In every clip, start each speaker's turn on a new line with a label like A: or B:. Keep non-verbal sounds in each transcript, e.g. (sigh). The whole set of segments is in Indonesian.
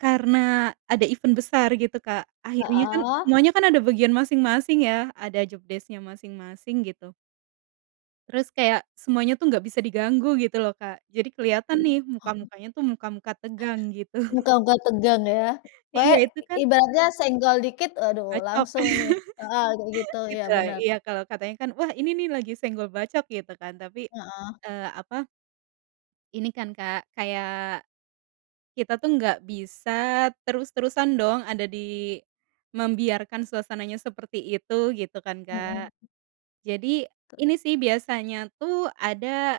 A: Karena ada event besar gitu, Kak, akhirnya kan
B: Heeh.
A: semuanya kan ada bagian masing-masing ya, ada jobdesk-nya masing-masing, gitu. Terus kayak semuanya tuh nggak bisa diganggu, gitu loh, Kak, jadi keliatan
B: Iya.
A: nih,
B: Oh.
A: muka-mukanya tuh, muka-muka tegang, gitu.
B: Muka-muka tegang ya,
A: Iya,
B: kayaknya
A: itu kan
B: ibaratnya senggol dikit, aduh
A: Bacok.
B: langsung nih, heeh, kayak
A: (laughs)
B: gitu, ya,
A: Gitu ya,
B: bener.
A: iya, kalo katanya kan, wah, ini nih lagi senggol bacok, gitu kan, tapi,
B: Heeh.
A: eee, apa Ini kan, Kak, kayak, kita tuh nggak bisa terus-terusan dong ada di, membiarkan suasananya seperti itu, gitu kan, Kak.
B: Mhm.
A: Jadi ini sih biasanya tuh ada,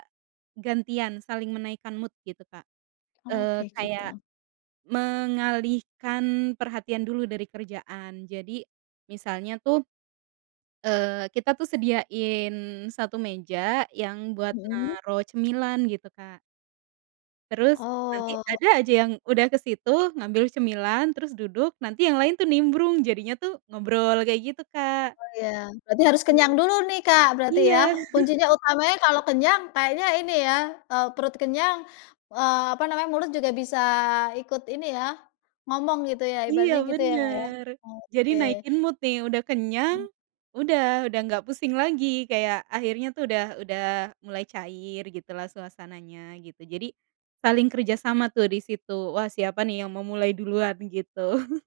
A: gantian, saling menaikkan mood, gitu, Kak,
B: Oh,
A: eee,
B: kayak
A: kayak,
B: gitu.
A: mengalihkan perhatian dulu dari kerjaan, jadi, misalnya tuh, eee, kita tuh sediain 1 meja yang buat
B: Mhm.
A: naruh cemilan, gitu, Kak. Terus nanti
B: Oh.
A: ada aja yang udah kesitu ngambil cemilan, terus duduk, nanti yang lain tuh nimbrung, jadinya tuh ngobrol, kayak gitu, Kak.
B: Oh, iya, berarti harus
A: Mmm.
B: kenyang dulu nih, Kak, berarti ya,
A: Iya. (laughs)
B: kuncinya utamanya kalau kenyang kayaknya ini ya, eee, perut kenyang, eee, apa namanya, mulut juga bisa ikut ini ya, ngomong gitu ya,
A: Iya,
B: ibaratnya, gitu ya Kak ya.
A: bener, jadi
B: Oke.
A: naikin mood nih, udah kenyang, udah udah nggak pusing lagi, kayak akhirnya tuh udah udah mulai cair, gitu lah, suasananya gitu, jadi, saling kerjasama tuh disitu, wah, siapa nih yang mau mulai duluan, gitu. (laughs)